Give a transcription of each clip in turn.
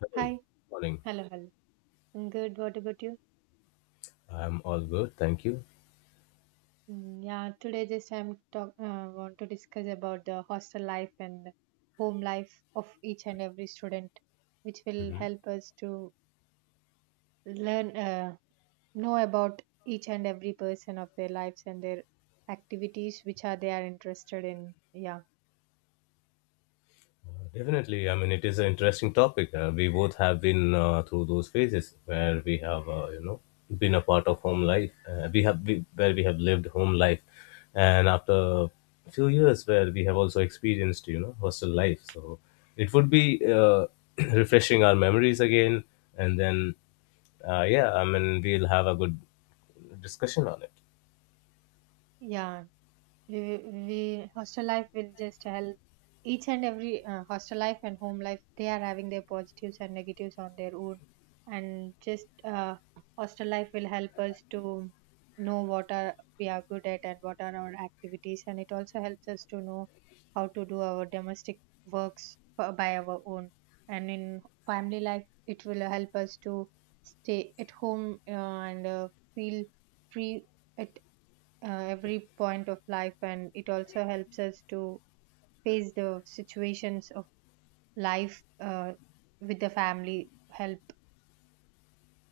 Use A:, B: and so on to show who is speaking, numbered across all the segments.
A: Good
B: Hi.
A: morning.
B: Hello, hello. I'm good. What about you?
A: I'm all good. Thank you.
B: Mm, yeah, today just I'm talk want to discuss about the hostel life and home life of each and every student, which will
A: Mhm.
B: help us to learn know about each and every person of their lives and their activities which are they are interested in. Yeah.
A: Definitely. I mean, it is an interesting topic. We both have been through those phases where we have, been a part of home life. Where we have lived home life, and after a few years, where we have also experienced, hostel life. So it would be uh, refreshing our memories again, and then, yeah, I mean, we'll have a good discussion on it.
B: Yeah, we, we hostel life will just help each and every hostel life and home life they are having their positives and negatives on their own, and just hostel life will help us to know what are we are good at and what are our activities, and it also helps us to know how to do our domestic works for, by our own. And in family life it will help us to stay at home, and feel free at every point of life, and it also helps us to face the situations of life with the family help.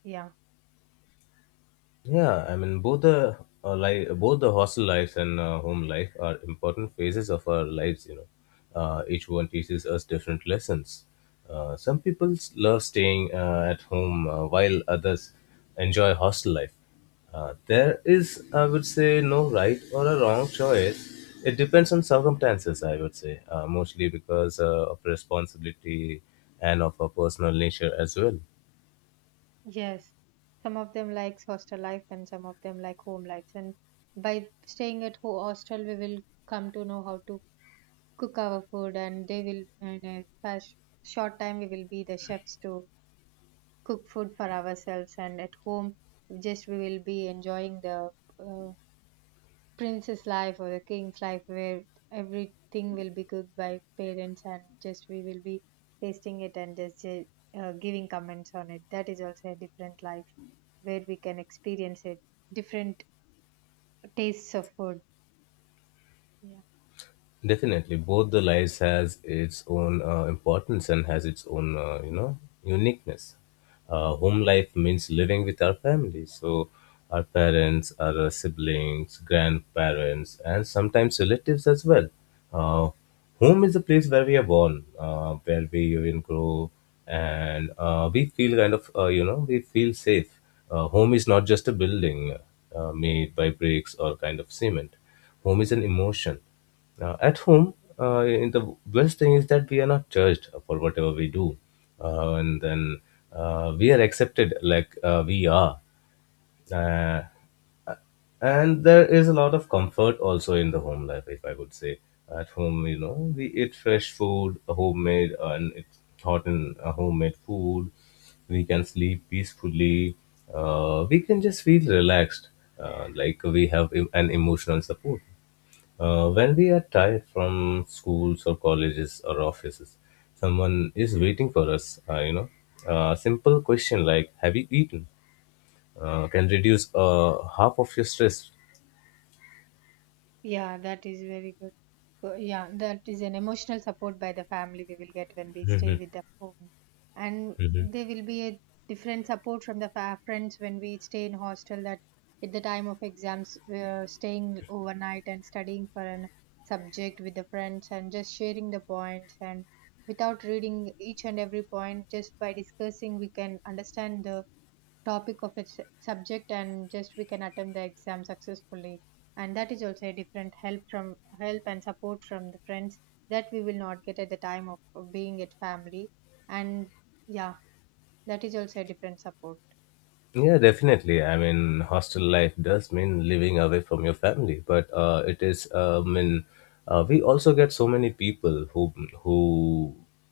B: Yeah.
A: Yeah, I mean both the hostel lives and home life are important phases of our lives. You know, each one teaches us different lessons. Some people love staying at home while others enjoy hostel life. There is, I would say, no right or a wrong choice. It depends on circumstances, I would say, mostly because of responsibility and of a personal nature as well.
B: Yes, some of them likes hostel life and some of them like home lives, and by staying at hostel we will come to know how to cook our food, and they will in a fast, short time we will be the chefs to cook food for ourselves. And at home just we will be enjoying the uh, prince's life or the king's life where everything will be cooked by parents and just we will be tasting it, and just giving comments on it. That is also a different life where we can experience it different tastes of food. Yeah.
A: Definitely, both the lives has its own importance and has its own uniqueness. Home life means living with our family, so our parents, our siblings, grandparents, and sometimes relatives as well. Uh, Home is the place where we are born, where we even grow, and we feel kind of, we feel safe. Home is not just a building made by bricks or kind of cement. Home is an emotion. At home, in the best thing is that we are not judged for whatever we do, and then we are accepted like we are. Uh, and there is a lot of comfort also in the home life, if I would say. At home, we eat fresh food, homemade, and it's hot and homemade food. We can sleep peacefully. We can just feel relaxed, like we have an emotional support. When we are tired from schools or colleges or offices, someone is waiting for us. A simple question like "Have you eaten?" Can reduce half of your stress.
B: Yeah, that is very good. So, yeah, that is an emotional support by the family we will get when we stay with the home. And there will be a different support from the friends when we stay in hostel, that at the time of exams, we're staying overnight and studying for an subject with the friends and just sharing the points, and without reading each and every point, just by discussing, we can understand the topic of its subject and just we can attempt the exam successfully. And that is also a different help from help and support from the friends that we will not get at the time of being at family. And yeah, that is also a different support.
A: Yeah, definitely. I mean, hostel life does mean living away from your family, but it is. I mean, we also get so many people who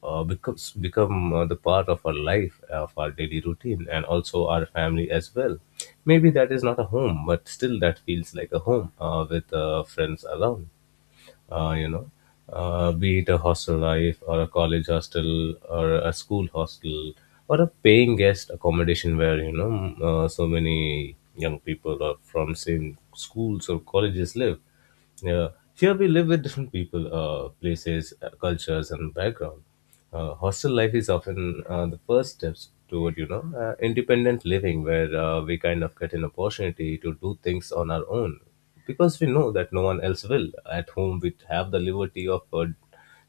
A: become the part of our life, of our daily routine, and also our family as well. Maybe that is not a home, but still that feels like a home with friends around, uh, you know, be it a hostel life or a college hostel or a school hostel or a paying guest accommodation where, so many young people are from same schools or colleges live. Yeah. Here we live with different people, places, cultures, and background. Hostel life is often the first steps toward independent living, where we kind of get an opportunity to do things on our own, because we know that no one else will. At home, we have the liberty of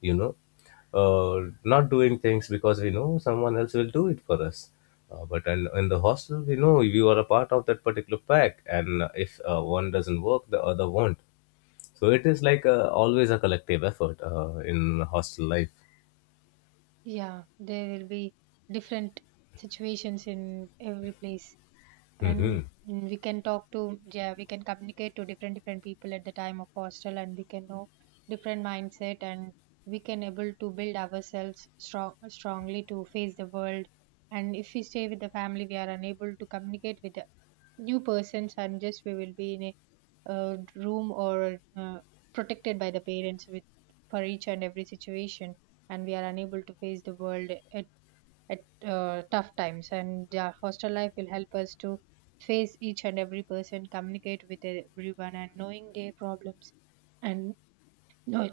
A: you know not doing things because we know someone else will do it for us. But in the hostel, we know you are a part of that particular pack, and if one doesn't work, the other won't. So it is like always a collective effort in hostel life.
B: Yeah, there will be different situations in every place. And
A: Hmm.
B: we can talk to, yeah, we can communicate to different different people at the time of hostel, and we can know different mindset, and we can able to build ourselves strong strongly to face the world. And if we stay with the family we are unable to communicate with the new persons, and just we will be in a room or protected by the parents with for each and every situation, and we are unable to face the world at tough times. And yeah, hostel life will help us to face each and every person, communicate with everyone and knowing their problems, and know,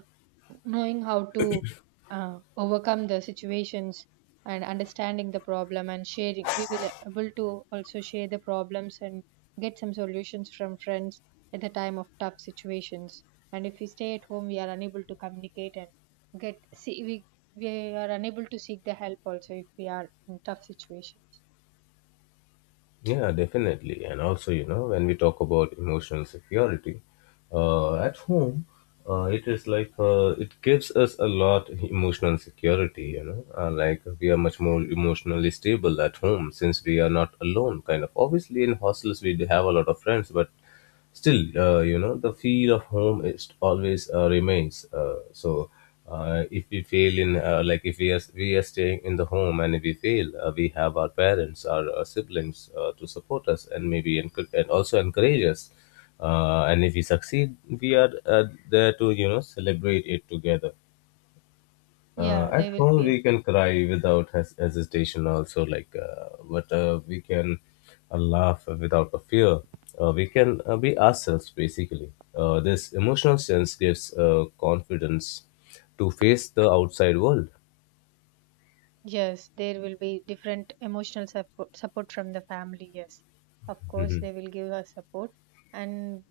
B: knowing how to overcome the situations and understanding the problem and sharing, we will able to also share the problems and get some solutions from friends at the time of tough situations. And if we stay at home we are unable to communicate and get see we are unable to seek the help also if we are in tough situations.
A: Yeah, definitely. And also, you know, when we talk about emotional security, at home, it is like it gives us a lot emotional security. You know, like we are much more emotionally stable at home since we are not alone. Kind of obviously in hostels we do have a lot of friends, but still the feel of home is always remains, so if we fail in, like if we are staying in the home and if we fail, we have our parents, our siblings to support us and maybe and also encourage us, and if we succeed we are there to celebrate it together.
B: Yeah,
A: At
B: they will
A: home,
B: be.
A: we can cry without hesitation, also, like, but we can laugh without a fear. We can be ourselves, basically. This emotional sense gives confidence to face the outside world.
B: Yes, there will be different emotional support, support from the family. Yes, of course, they will give us support. And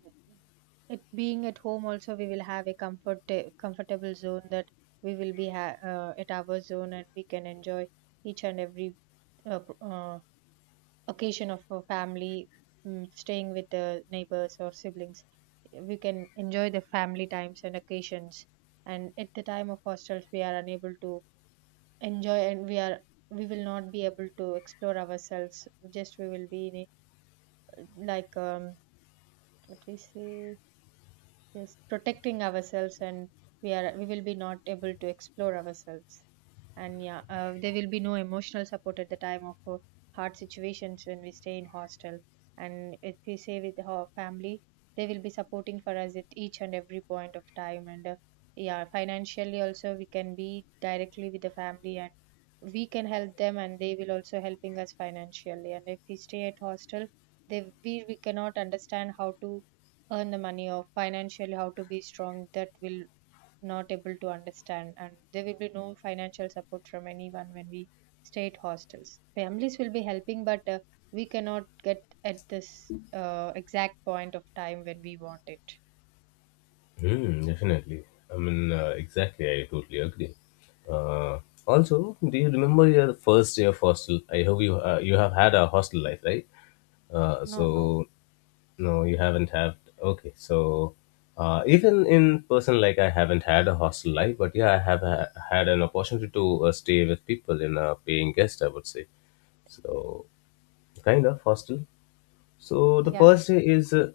B: it being at home also, we will have a comfort, comfortable zone, that we will be at our zone and we can enjoy each and every uh, p- uh, occasion of a family, staying with the neighbors or siblings. We can enjoy the family times and occasions. And at the time of hostels, we are unable to enjoy, and we will not be able to explore ourselves. Just we will be in like, what we say, just protecting ourselves, and we will be not able to explore ourselves. And yeah, there will be no emotional support at the time of hard situations when we stay in hostel. And if we stay with our family they will be supporting for us at each and every point of time. And yeah, financially also we can be directly with the family and we can help them, and they will also helping us financially. And if we stay at hostel they we cannot understand how to earn the money or financially how to be strong, that will not able to understand, and there will be no financial support from anyone when we stay at hostels. Families will be helping, but we cannot get at this exact point of time when we want it.
A: Mm, definitely. I mean, exactly. I totally agree. Uh, Also, do you remember your first day of hostel? I hope you have had a hostel life, right?
B: No, no.
A: So no, you haven't had. Okay, so even in person, like I haven't had a hostel life, but yeah, I have had an opportunity to stay with people in a paying guest, I would say. So kind of hostel. So the
B: Yeah.
A: first day is uh,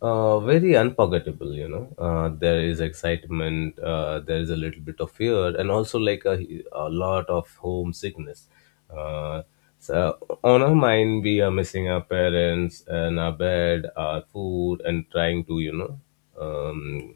A: uh, very unforgettable, you know. There is excitement, there is a little bit of fear, and also like a lot of homesickness. Uh, so on our mind, we are missing our parents and our bed, our food, and trying to, um,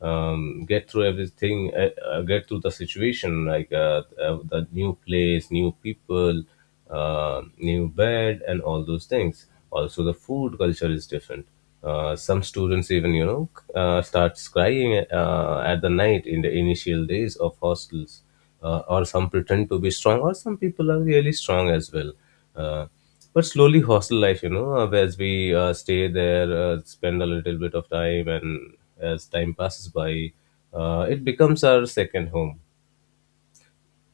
A: get through everything, get through the situation, like the new place, new people, new bed, and all those things. Also, the food culture is different. Some students even starts crying at the night in the initial days of hostels, or some pretend to be strong, or some people are really strong as well. Uh, but slowly hostel life, as we stay there, spend a little bit of time and as time passes by, it becomes our second home.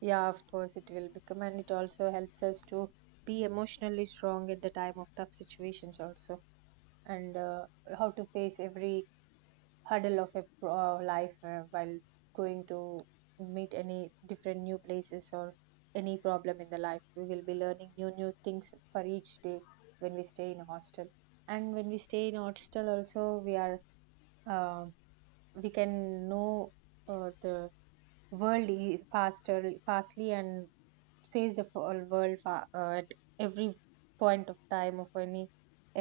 B: Yeah, of course it will become, and it also helps us to be emotionally strong at the time of tough situations also. And how to face every hurdle of a life while going to meet any different new places or any problem in the life, we will be learning new new things for each day when we stay in a hostel. And when we stay in a hostel also we are, um, we can know the world faster fastly and face the whole world at every point of time of any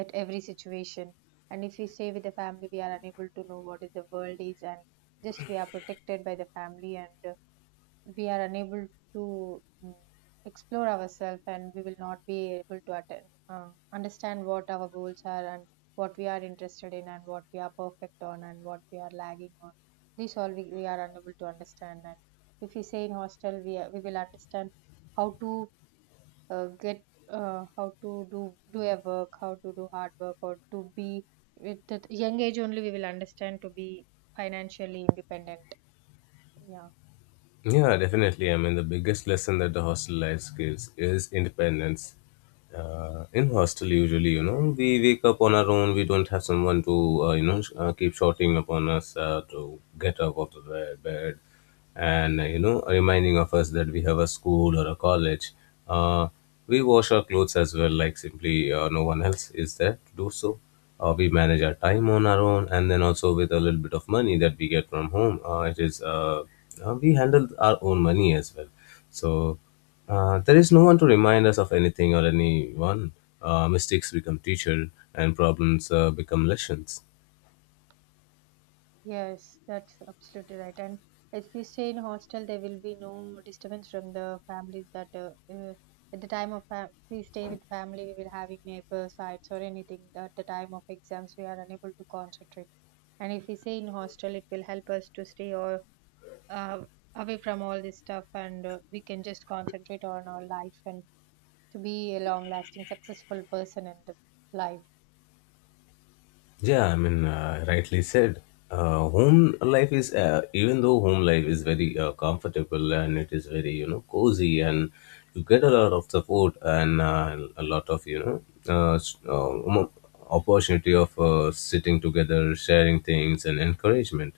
B: at every situation. And if we stay with the family we are unable to know what is the world is, and just we are protected by the family, and we are unable to explore ourselves, and we will not be able to understand what our goals are and what we are interested in and what we are perfect on and what we are lagging on. This all we are unable to understand. And if we say in hostel, we will understand how to uh, get, how to do a work, how to do hard work or to be, with the young age only we will understand to be financially independent. Yeah.
A: Yeah, definitely. I mean, the biggest lesson that the hostel life gives is independence. In hostel, usually, you know, we wake up on our own. We don't have someone to, keep shouting upon us to get up out of the bed, and reminding of us that we have a school or a college. Uh, we wash our clothes as well, like simply no one else is there to do so. We manage our time on our own and then also with a little bit of money that we get from home, it is, we handle our own money as well. So there is no one to remind us of anything or anyone. Mistakes become teacher and problems become lessons.
B: Yes, that's absolutely right. And if we stay in hostel, there will be no disturbance from the families, that at the time of if we stay with family, we will having neighbor sites or anything. At the time of exams, we are unable to concentrate. And if we stay in hostel, it will help us to stay or uh, away from all this stuff, and we can just concentrate on our life and to be a long-lasting, successful person in the life.
A: Yeah, I mean, rightly said. Home life is, even though home life is very comfortable and it is very, you know, cozy and you get a lot of support and a lot of, uh, s- uh, mo- opportunity of sitting together, sharing things and encouragement.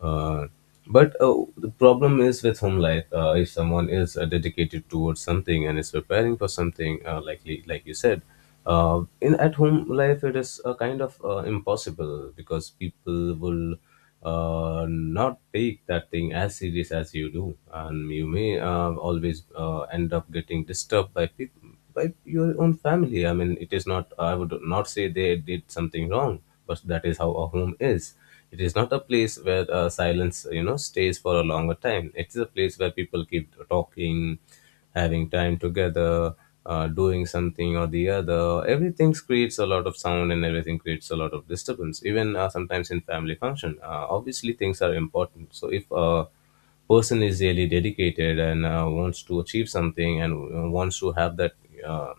A: Uh, but the problem is with home life. If someone is dedicated towards something and is preparing for something, like you said, in at home life it is kind of impossible because people will not take that thing as serious as you do, and you may always end up getting disturbed by people by your own family. I mean, it is not. I would not say they did something wrong, but that is how a home is. It is not a place where silence, you know, stays for a longer time. It is a place where people keep talking, having time together, doing something or the other. Everything creates a lot of sound and everything creates a lot of disturbance. Even sometimes in family function, obviously things are important. So if a person is really dedicated and wants to achieve something and wants to have that uh,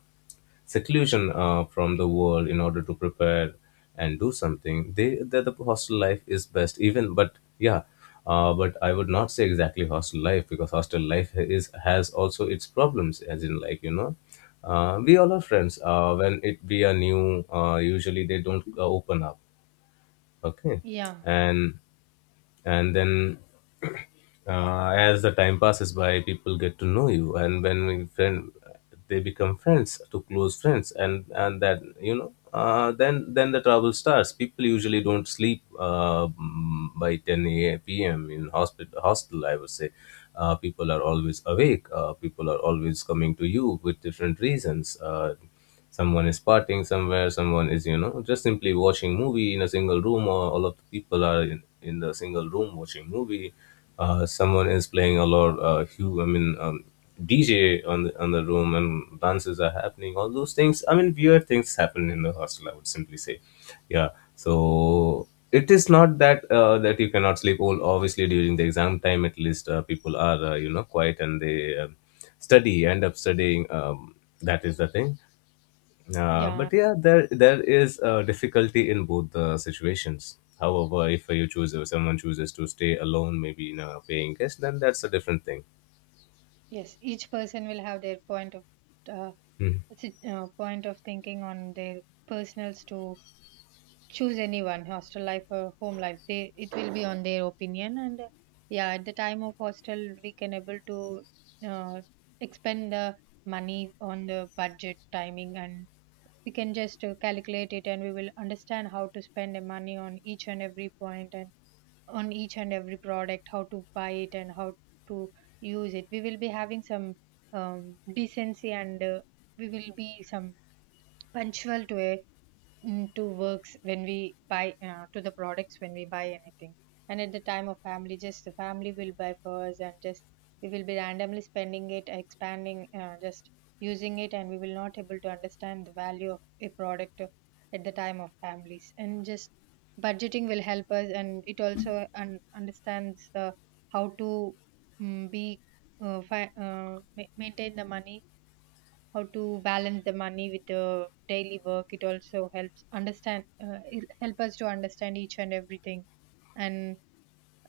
A: seclusion from the world in order to prepare and do something the hostel life is best even but but I would not say exactly hostel life because hostel life is has also its problems as in, like, you know, we all are friends. When it be a new, usually they don't open up. Okay.
B: Yeah,
A: and and then as the time passes by, people get to know you, and when we friend, they become friends to close friends, and that, you know, then the trouble starts. People usually don't sleep by 10 a.m. In hospital, I would say people are always awake. People are always coming to you with different reasons. Someone is partying somewhere, someone is, you know, just simply watching movie in a single room, or all of the people are in the single room watching movie. Someone is playing a lot. DJ on the room and dances are happening, all those things. I mean, weird things happen in the hostel, I would simply say. Yeah. So it is not that that you cannot sleep. All obviously during the exam time, at least people are, you know, quiet, and they study end up studying. That is the thing.
B: yeah,
A: But yeah, there is a difficulty in both the situations. However, if someone chooses to stay alone, maybe in a paying guest, then that's a different thing.
B: yes. Each person will have their point of. Uh,
A: Hmm.
B: Point of thinking on their personals to choose anyone hostel life or home life, they it will be on their opinion. And yeah, at the time of hostel we can able to uh, expend the money on the budget timing, and we can just calculate it, and we will understand how to spend the money on each and every point and on each and every product how to buy it and how to use it. We will be having some decency, and we will be some punctual to a to works when we buy to the products when we buy anything. And at the time of family just the family will buy for us, and just we will be randomly spending it expanding just using it, and we will not able to understand the value of a product at the time of families. And just budgeting will help us, and it also understands the how to be maintain the money, how to balance the money with the daily work. It also helps understand it help us to understand each and everything. And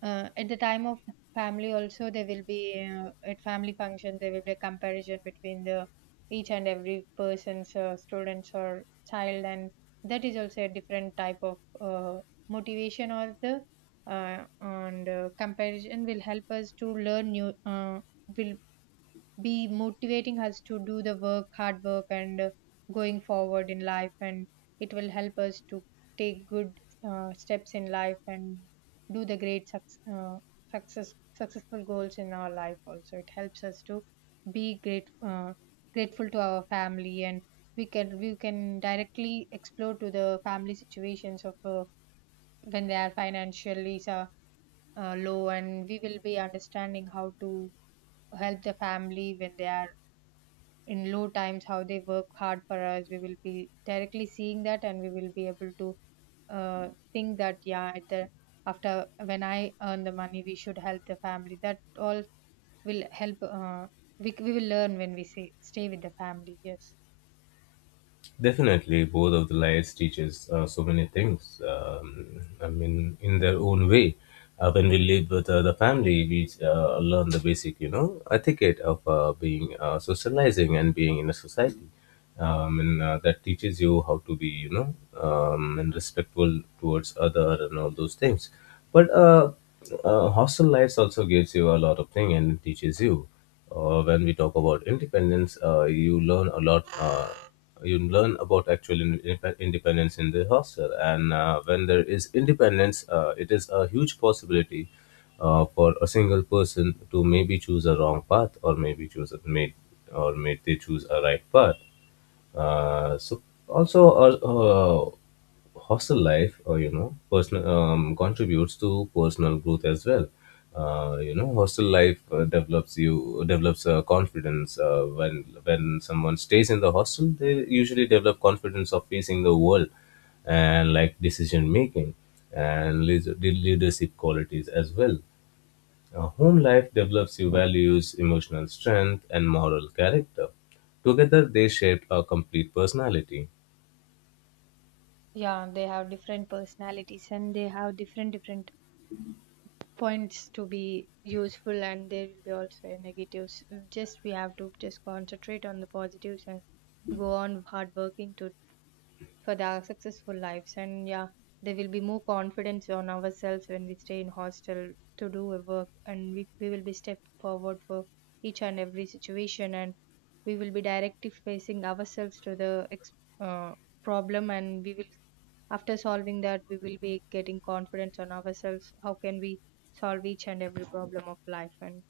B: at the time of family also there will be at family function there will be a comparison between the each and every person's students or child. And that is also a different type of motivation or the and comparison will help us to learn new, will be motivating us to do the work, hard work, and going forward in life. And it will help us to take good steps in life and do the great success successful goals in our life. Also, it helps us to be great grateful to our family, and we can directly explore to the family situations of when they are financially low, and we will be understanding how to help the family when they are in low times. How they work hard for us, we will be directly seeing that, and we will be able to uh, think that, yeah, at the after when I earn the money, we should help the family. That all will help. We will learn when we say stay with the family. Yes,
A: Definitely, both of the lives teaches so many things. I mean, in their own way. When we live with the family, we learn the basic, you know, etiquette of being socializing and being in a society. And that teaches you how to be, you know, and respectful towards other and all those things. But Hostel lives also gives you a lot of thing and teaches you when we talk about independence, you learn a lot. You learn about actual independence in the hostel, and when there is independence, it is a huge possibility for a single person to maybe choose a wrong path, or maybe choose a made, or may they choose a right path. So also hostel life, or, you know, personal, contributes to personal growth as well. You know, hostel life develops confidence. When someone stays in the hostel, they usually develop confidence of facing the world and like decision making and leadership qualities as well. A home life develops your values, emotional strength, and moral character. Together, they shape a complete personality.
B: yeah, they have different personalities, and they have different points to be useful, and there will be also negatives. Just we have to just concentrate on the positives and go on hard working to for their successful lives. And yeah, there will be more confidence on ourselves when we stay in hostel to do a work, and we will be step forward for each and every situation. And we will be directly facing ourselves to the uh, problem, and we will, after solving that, we will be getting confidence on ourselves. How can we solve each and every problem of life? And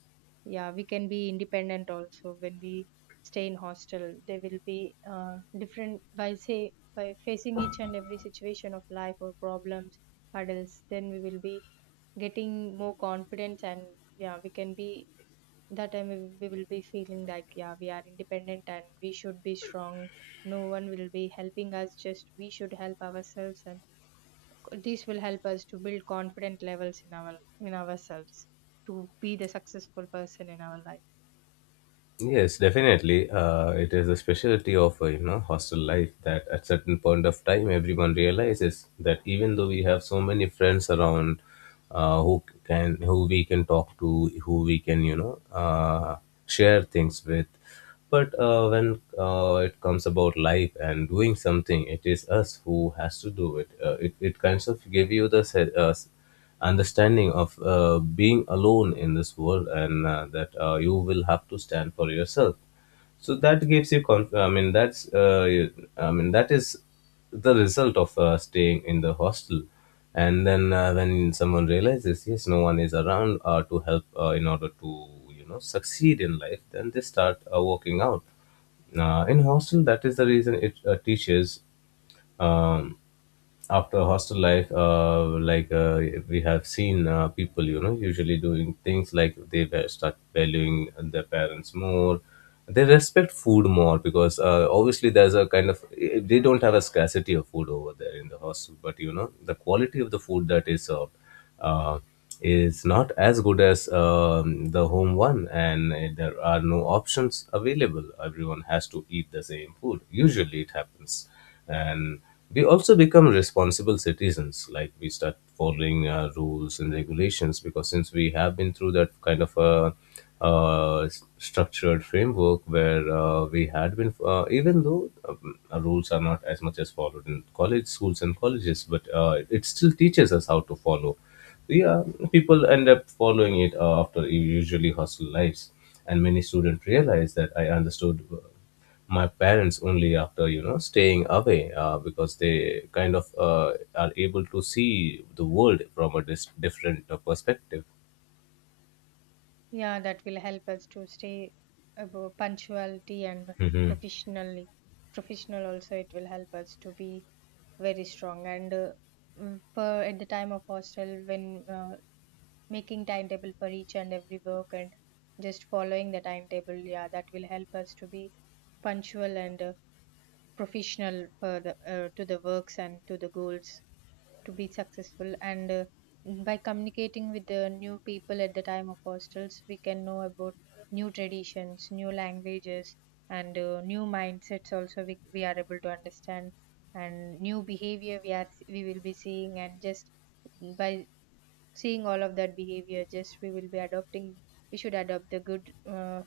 B: yeah, we can be independent also. When we stay in hostel, there will be different by say by facing each and every situation of life or problems, hurdles, then we will be getting more confidence. And yeah, we can be, that time we will be feeling like, yeah, we are independent and we should be strong. No one will be helping us, just we should help ourselves, and this will help us to build confident levels in our in ourselves to be the successful person in our life.
A: Yes, definitely. It is a specialty of you know, hostel life that at certain point of time everyone realizes that even though we have so many friends around, who we can talk to, who we can, you know, share things with, but when it comes about life and doing something, it is us who has to do it. It kinds of give you the understanding of being alone in this world and that you will have to stand for yourself, so that gives you that's that is the result of staying in the hostel. And then when someone realizes yes no one is around to help in order to, you know, succeed in life, then they start working out in hostel. That is the reason it teaches. um, After hostel life, like uh, we have seen people, you know, usually doing things like they start valuing their parents more. They respect food more because obviously there's a kind of, they don't have a scarcity of food over there in the hostel, but, you know, the quality of the food that is served uh, is not as good as the home one, and there are no options available. Everyone has to eat the same food. Usually, it happens, and we also become responsible citizens. Like we start following rules and regulations, because since we have been through that kind of a structured framework where we had been, even though our rules are not as much as followed in college, schools and colleges, but it still teaches us how to follow. Yeah, people end up following it after usually hustle lives, and many students realize that I understood my parents only after, you know, staying away because they kind of are able to see the world from a different perspective.
B: Yeah, that will help us to stay above punctuality, and professionally professional also. It will help us to be very strong. And per at the time of hostel, when making timetable for each and every work and just following the timetable, yeah, that will help us to be punctual and professional for the, to the works and to the goals to be successful. And by communicating with the new people at the time of hostels, we can know about new traditions, new languages, and new mindsets also. We are able to understand. And new behavior we are we will be seeing, and just by seeing all of that behavior, just we will be adopting, we should adopt the good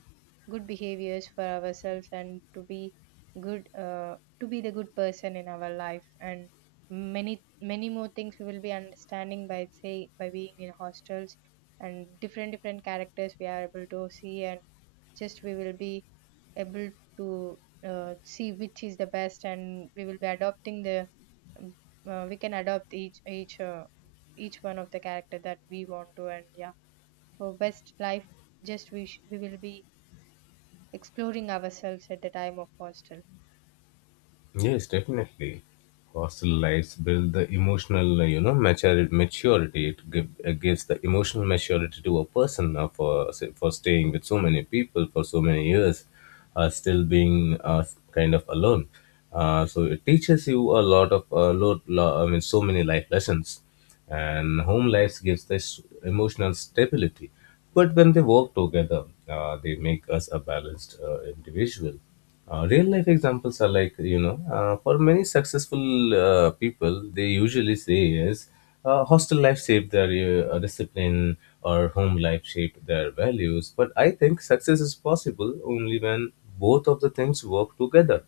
B: good behaviors for ourselves and to be good to be the good person in our life. And many many more things we will be understanding by say by being in hostels. And different characters we are able to see, and just we will be able to see which is the best, and we will be adopting the um, we can adopt each one of the character that we want to. And yeah, for best life, just we will be exploring ourselves at the time of hostel.
A: Yes, definitely. Hostel lives build the emotional, you know, maturity. It gives the emotional maturity to a person for say, for staying with so many people for so many years, still being kind of alone. So it teaches you I mean, so many life lessons, and home life gives this emotional stability. But when they work together, they make us a balanced individual. Real life examples are like, you know, for many successful people, they usually say is hostel life shaped their discipline or home life shaped their values. But I think success is possible only when both of the things work together.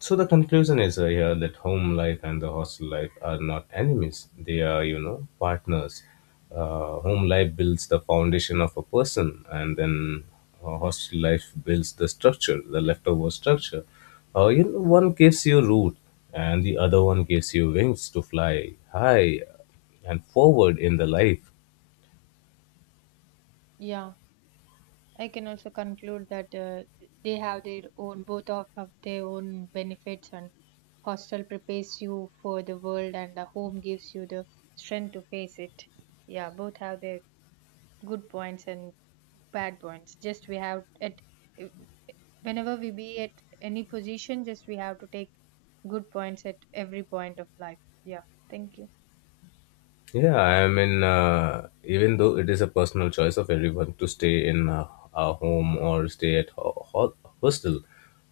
A: So the conclusion is here, that home life and the hostel life are not enemies. They are, you know, partners. Home life builds the foundation of a person, and then hostel life builds the structure, the leftover structure. You know, one gives you root, and the other one gives you wings to fly high and forward in the life.
B: Yeah, I can also conclude that they have their own, both of have their own benefits, and hostel prepares you for the world, and the home gives you the strength to face it. Yeah, both have their good points and bad points. Just we have it. Whenever we be at any position, just we have to take good points at every point of life. Yeah, thank you.
A: Yeah, even though it is a personal choice of everyone to stay in a home or stay at hostel,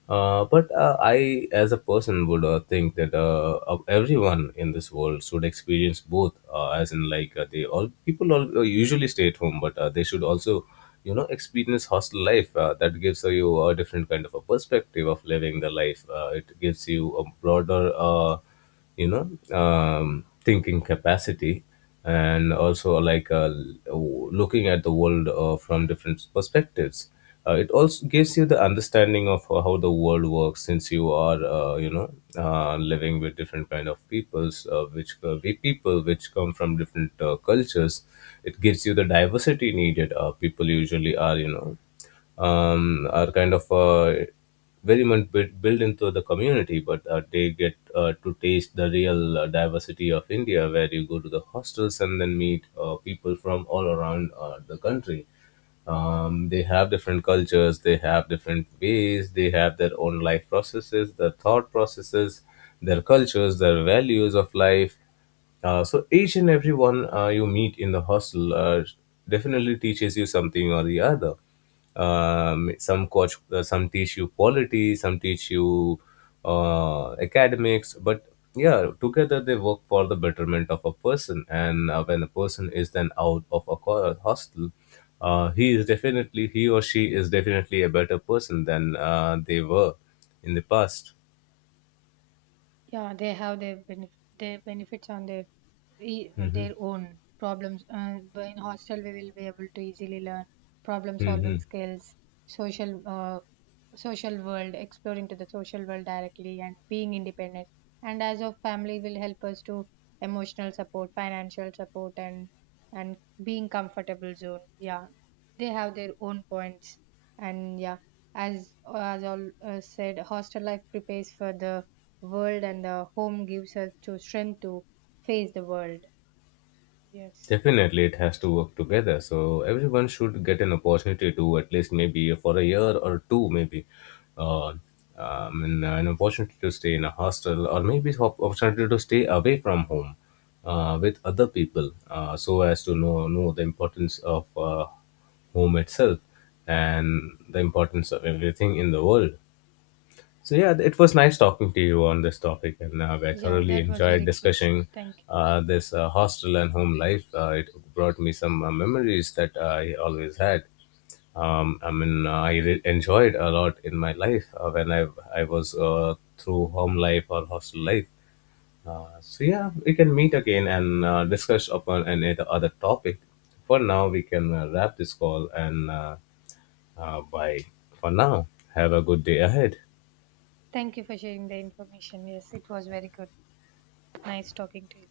A: but I, as a person, would think that of everyone in this world should experience both. As in, like, they all people all usually stay at home, but they should also, you know, experience hostel life. That gives you a different kind of a perspective of living the life. It gives you a broader. You know, thinking capacity, and also like looking at the world from different perspectives. It also gives you the understanding of how the world works, since you are, you know, living with different kind of peoples, which we people which come from different cultures. It gives you the diversity needed. People usually are, you know, are kind of, very much built into the community, but they get to taste the real diversity of India, where you go to the hostels and then meet people from all around the country. They have different cultures, they have different ways, they have their own life processes, their thought processes, their cultures, their values of life. So each and every one you meet in the hostel definitely teaches you something or the other. Some coach, some teach you quality, some teach you academics, but yeah, together they work for the betterment of a person. And when a person is then out of a hostel, he or she is definitely a better person than they were in the past.
B: Yeah, they have their their benefits on their on their own problems. But in hostel, we will be able to easily learn problem
A: Hmm.
B: solving skills, social social world, exploring to the social world directly, and being independent. And as of family, will help us to emotional support, financial support, and being comfortable zone. Yeah, they have their own points, and yeah, as as all said, hostel life prepares for the world and the home gives us to strength to face the world. Yes.
A: Definitely, it has to work together. So everyone should get an opportunity to at least maybe for a year or two, maybe, uh, an opportunity to stay in a hostel, or maybe opportunity to stay away from home with other people, so as to know the importance of home itself, and the importance of everything in the world. So yeah, it was nice talking to you on this topic, and I
B: Yeah,
A: thoroughly
B: that was
A: enjoyed
B: very good said.
A: discussing
B: Thank you.
A: this hostel and home life. It brought me some memories that I always had. I enjoyed a lot in my life when I was through home life or hostel life. So yeah, we can meet again and discuss upon any other topic. For now, we can wrap this call, and bye. For now, have a good day ahead.
B: Thank you for sharing the information. Yes, it was very good. Nice talking to you.